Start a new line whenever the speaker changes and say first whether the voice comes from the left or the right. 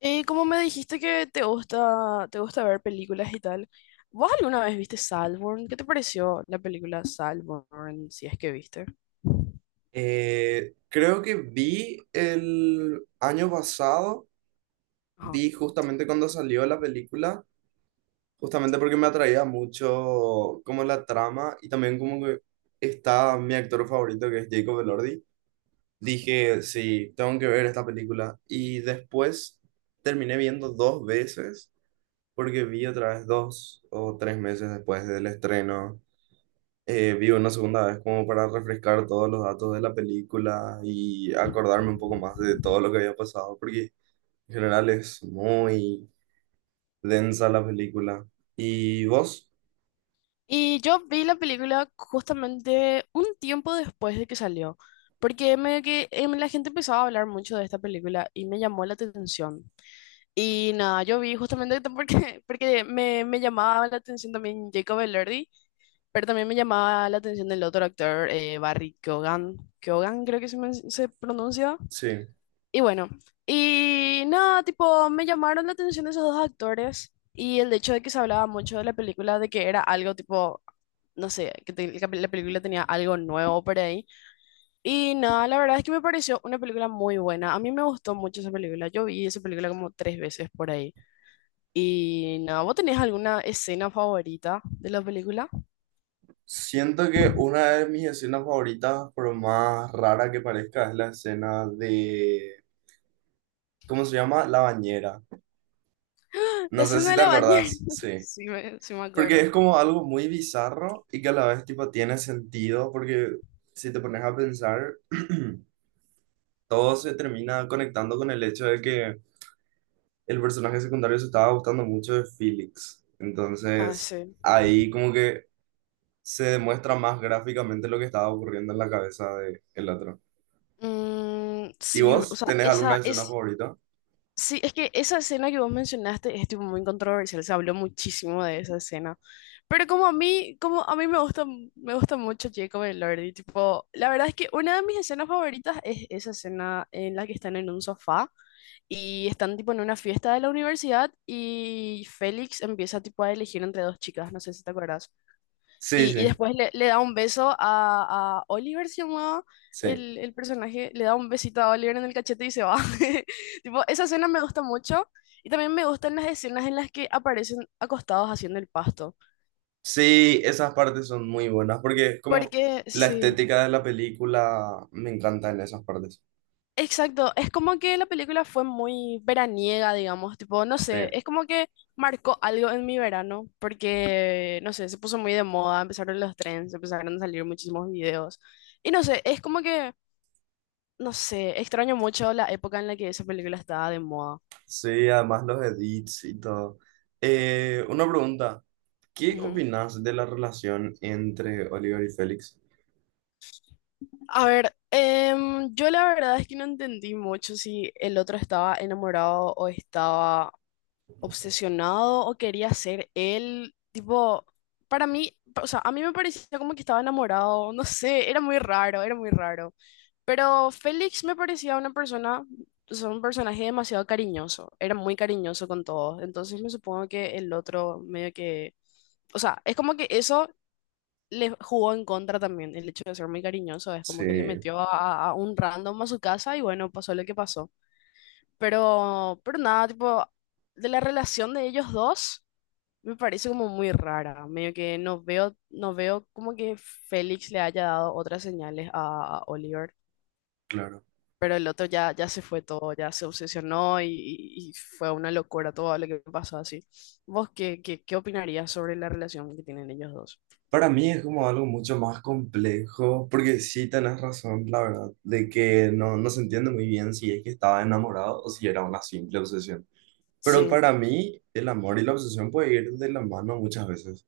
left: Y como me dijiste que te gusta ver películas y tal, ¿vos alguna vez viste Saltburn? ¿Qué te pareció la película Saltburn, si es que viste?
right: Creo que vi el año pasado,
left: Ajá.
right: vi justamente cuando salió la película, justamente porque me atraía mucho como la trama y también como que está mi actor favorito, que es Jacob Elordi. Dije, sí, tengo que ver esta película. Y después terminé viendo dos veces porque vi otra vez dos o tres meses después del estreno. Vi una segunda vez como para refrescar todos los datos de la película y acordarme
left: Ujú.
right: un poco más de todo lo que había pasado, porque en general es muy densa la película. ¿Y vos?
left: Y yo vi la película justamente un tiempo después de que salió, porque la gente empezaba a hablar mucho de esta película y me llamó la atención. Y nada, yo vi justamente porque, porque me llamaba la atención también Jacob Elordi. Pero también me llamaba la atención el otro actor, Barry Keoghan. Keoghan creo que se pronuncia.
right: Sí.
left: Y bueno, y nada, tipo, me llamaron la atención esos dos actores y el hecho de que se hablaba mucho de la película, de que era algo tipo, no sé, que la película tenía algo nuevo por ahí. Y nada, la verdad es que me pareció una película muy buena. A mí me gustó mucho esa película. Yo vi esa película como tres veces por ahí. Y nada, ¿vos tenés alguna escena favorita de la película?
right: Siento que una de mis escenas favoritas, por más rara que parezca, es la escena de, ¿cómo se llama? La bañera.
left: La
right: No sé
left: escena
right: si
left: de
right: te
left: la bañera.
right: acordás, sí.
left: Sí me
right: Porque
left: acuerdo.
right: es como algo muy bizarro y que a la vez tipo tiene sentido, porque si te pones a pensar, todo se termina conectando con el hecho de que el personaje secundario se estaba gustando mucho de Felix.
left: Ah,
right: Entonces,
left: sí.
right: ahí como que se demuestra más gráficamente lo que estaba ocurriendo en la cabeza de el otro.
left: Mm,
right: ¿Y
left: sí, o
right: vos
left: sea,
right: tenés alguna
left: esa
right: escena
left: es...
right: favorita?
left: Sí, es que esa escena que vos mencionaste es tipo muy controversial, se habló muchísimo de esa escena. Pero como a mí me gusta mucho Jacob y Lordy, tipo, la verdad es que una de mis escenas favoritas es esa escena en la que están en un sofá y están tipo en una fiesta de la universidad y Félix empieza tipo a elegir entre dos chicas, no sé si te acuerdas.
right: Sí,
left: Y
right: sí,
left: después le da un beso a Oliver, se llamaba
right: sí.
left: el personaje, le da un besito a Oliver en el cachete y se va. Tipo, esa escena me gusta mucho y también me gustan las escenas en las que aparecen acostados haciendo el pasto.
right: Sí, esas partes son muy buenas porque es como
left: Porque,
right: la
left: sí,
right: estética de la película me encanta en esas partes.
left: exacto, es como que la película fue muy veraniega, digamos, tipo, no sé,
right: Sí.
left: es como que marcó algo en mi verano, porque, no sé, se puso muy de moda, empezaron los trends, empezaron a salir muchísimos videos. Y no sé, es como que no sé, extraño mucho la época en la que esa película estaba de moda.
right: Sí, además los edits y todo. Una pregunta, ¿qué
left: Ujú.
right: opinas de la relación entre Oliver y Félix?
left: A ver, yo la verdad es que no entendí mucho si el otro estaba enamorado o estaba obsesionado o quería ser él, tipo, para mí, o sea, a mí me parecía como que estaba enamorado, no sé, era muy raro, era muy raro. Pero Félix me parecía una persona, o sea, un personaje demasiado cariñoso, era muy cariñoso con todos, entonces me supongo que el otro medio que, o sea, es como que eso le jugó en contra también, el hecho de ser muy cariñoso, es como que le
right: Sí,
left: metió a un random a su casa y bueno, pasó lo que pasó. Pero nada, tipo, de la relación de ellos dos, me parece como muy rara. Medio que no veo, no veo como que Félix le haya dado otras señales a Oliver.
right: claro.
left: Pero el otro ya, ya se fue todo, ya se obsesionó y y fue una locura todo lo que pasó así. ¿Vos qué opinarías sobre la relación que tienen ellos dos?
right: Para mí es como algo mucho más complejo, porque sí tenés razón, la verdad, de que no, no se entiende muy bien si es que estaba enamorado o si era una simple obsesión. Pero
left: Sí,
right: para mí el amor y la obsesión puede ir de la mano muchas veces.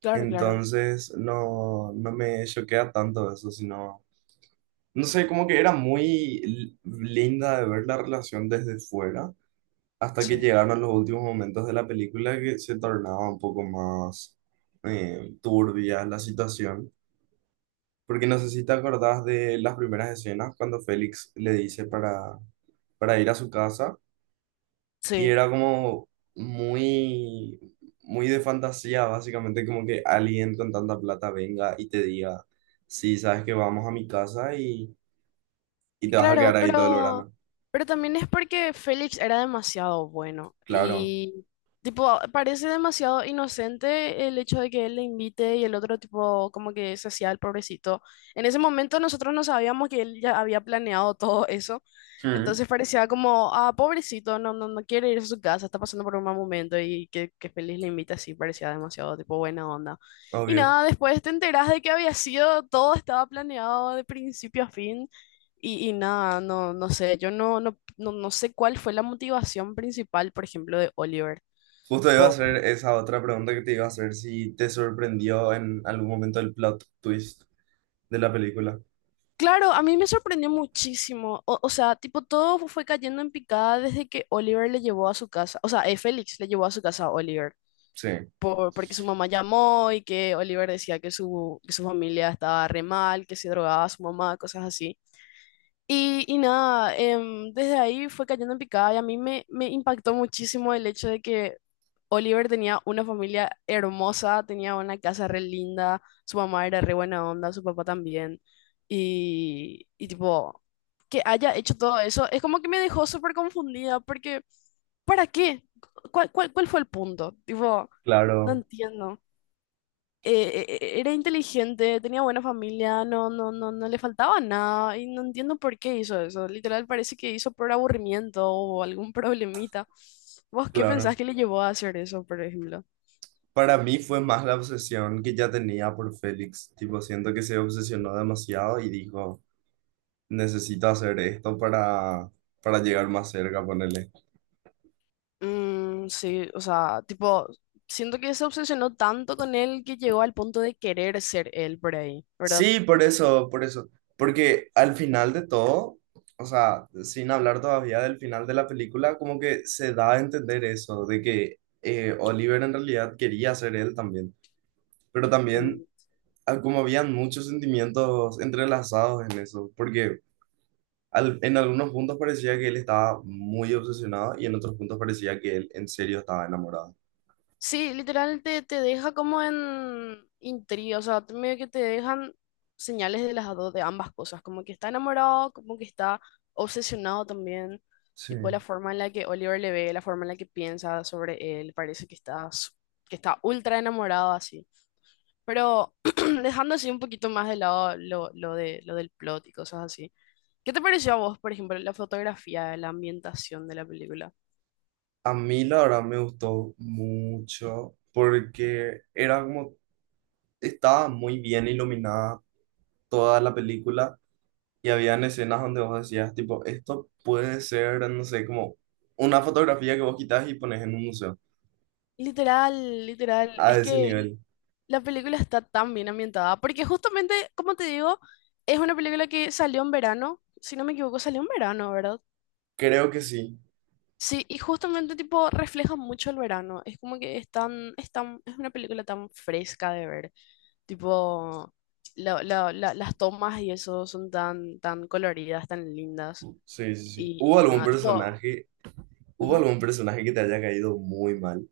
left: claro, claro.
right: Entonces no, no me choquea tanto eso, sino… No sé, como que era muy linda de ver la relación desde fuera, hasta que
left: Sí,
right: llegaron los últimos momentos de la película, que se tornaba un poco más turbia la situación. Porque no sé si te acordás de las primeras escenas cuando Félix le dice para ir a su casa, y
left: sí.
right: era como muy, muy de fantasía, básicamente como que alguien con tanta plata venga y te diga, sí, sabes que vamos a mi casa y te vas a quedar
left: Claro,
right: ahí todo el verano.
left: pero también es porque Félix era demasiado bueno
right: Claro.
left: y tipo parece demasiado inocente el hecho de que él le invite y el otro tipo como que se hacía el pobrecito. En ese momento nosotros no sabíamos que él ya había planeado todo eso,
right: Mm.
left: entonces parecía como, ah, pobrecito, no, no, no quiere ir a su casa, está pasando por un mal momento y que Félix le invita así, parecía demasiado tipo buena onda. Y
right: Obvio.
left: nada, después te enterás de que había sido, todo estaba planeado de principio a fin. Y nada, no, no sé, yo no, no, no, no sé cuál fue la motivación principal, por ejemplo, de Oliver.
right: Justo iba a
left: Tipo,
right: hacer esa otra pregunta que te iba a hacer, si te sorprendió en algún momento el plot twist de la película.
left: claro, a mí me sorprendió muchísimo. O sea, tipo, todo fue cayendo en picada desde que Oliver le llevó a su casa. O sea, Félix le llevó a su casa a Oliver.
right: Sí,
left: Por- porque su mamá llamó y que Oliver decía que que su familia estaba re mal, que se drogaba su mamá, cosas así. Y nada, desde ahí fue cayendo en picada y a mí me impactó muchísimo el hecho de que Oliver tenía una familia hermosa, tenía una casa re linda, su mamá era re buena onda, su papá también. Y tipo, que haya hecho todo eso, es como que me dejó súper confundida porque, ¿para qué? Cuál fue el punto? Tipo, no
right: claro,
left: entiendo. Era inteligente, tenía buena familia, no, no, no, no le faltaba nada y no entiendo por qué hizo eso. Literal parece que hizo por aburrimiento o algún problemita. ¿Vos qué
right: claro.
left: pensás que le llevó a hacer eso, por ejemplo?
right: Para mí fue más la obsesión que ya tenía por Félix. Tipo, siento que se obsesionó demasiado y dijo, necesito hacer esto para llegar más cerca, ponele.
left: Mm, sí, o sea, tipo, siento que se obsesionó tanto con él que llegó al punto de querer ser él por ahí, ¿verdad?
right: Sí, por eso, por eso. Porque al final de todo, o sea, sin hablar todavía del final de la película, como que se da a entender eso, de que Oliver en realidad quería ser él también. Pero también,
left: Mm.
right: ah, como habían muchos sentimientos entrelazados en eso, porque al- en algunos puntos parecía que él estaba muy obsesionado y en otros puntos parecía que él en serio estaba enamorado.
left: Sí, literal te deja como en intriga, o sea, medio que te dejan señales de las dos, de ambas cosas, como que está enamorado, como que está obsesionado también, tipo
right: Sí.
left: la forma en la que Oliver le ve, la forma en la que piensa sobre él, parece que que está ultra enamorado así, pero dejando así un poquito más de lado lo del plot y cosas así. ¿Qué te pareció a vos, por ejemplo, la fotografía, la ambientación de la película?
right: A mí la verdad me gustó mucho porque era como estaba muy bien iluminada toda la película, y habían escenas donde vos decías, tipo, esto puede ser, no sé, como una fotografía que vos quitas y pones en un museo,
left: Literal, literal.
right: a
left: Es
right: ese
left: que
right: nivel.
left: la película está tan bien ambientada, porque justamente, como te digo, es una película que salió en verano, si no me equivoco, salió en verano, ¿verdad?
right: Creo que sí,
left: Sí, y justamente tipo refleja mucho el verano, es como que es una película tan fresca de ver, tipo las tomas y eso son tan, tan coloridas, tan lindas,
right: sí, sí, sí.
left: y nada, tipo...
right: Hubo
left: Ujú.
right: algún personaje que te haya caído muy mal?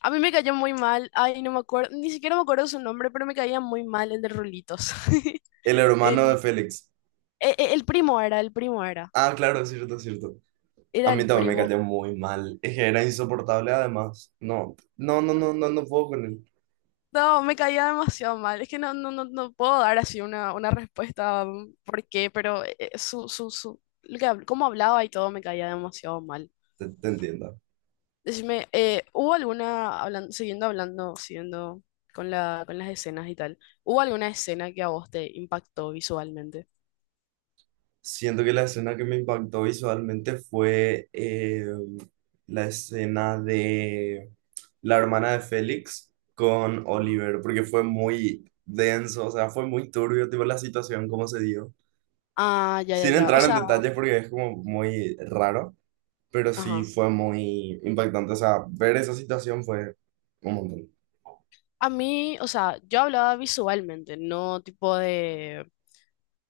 left: A mí me cayó muy mal, ay, no me acuerdo, ni siquiera me acuerdo su nombre, pero me caía muy mal el de Rulitos.
right: El hermano de
left: El,
right: Félix.
left: el primo era, el primo era,
right: Ah, claro, es cierto, es cierto. A
left: era
right: mí
left: el
right: también me
left: primo.
right: cayó muy mal. Es que era insoportable además. No, no, no, no, no, no puedo con él.
left: No, me caía demasiado mal. Es que no, no, no, no puedo dar así una respuesta mm, por qué, pero su, lo que, cómo hablaba y todo me caía demasiado mal.
right: Te entiendo.
left: Decime, ¿hubo alguna, hablando, siguiendo con la, con las escenas y tal, ¿hubo alguna escena que a vos te impactó visualmente?
right: Siento que la escena que me impactó visualmente fue la escena de la hermana de Félix con
left: Ajá.
right: Oliver, porque fue muy denso, o sea, fue muy turbio, tipo, la situación, cómo se dio.
left: Ah, ya, ya,
right: Sin
left: ya. O
right: entrar en
left: sea,
right: detalles porque es como muy raro, pero sí
left: ajá.
right: fue muy impactante, o sea, ver esa situación fue un montón.
left: A mí, o sea, yo hablaba visualmente, no tipo de...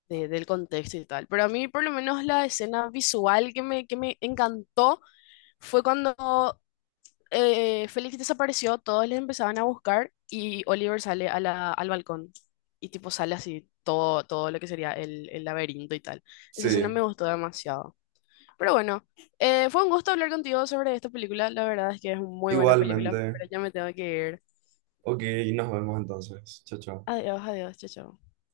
left: del contexto y tal. Pero a mí por lo menos la escena visual que que me encantó fue cuando Félix desapareció, todos le empezaban a buscar y Oliver sale a al balcón y tipo sale así todo, todo lo que sería el laberinto y tal. Esa escena
right: Sí,
left: me gustó demasiado. Pero bueno, fue un gusto hablar contigo sobre esta película. La verdad es que es una muy buena película,
right: igualmente.
left: pero ya me tengo que ir.
right: Ok, nos vemos entonces. Chao, chao.
left: Adiós, adiós, chao, chao.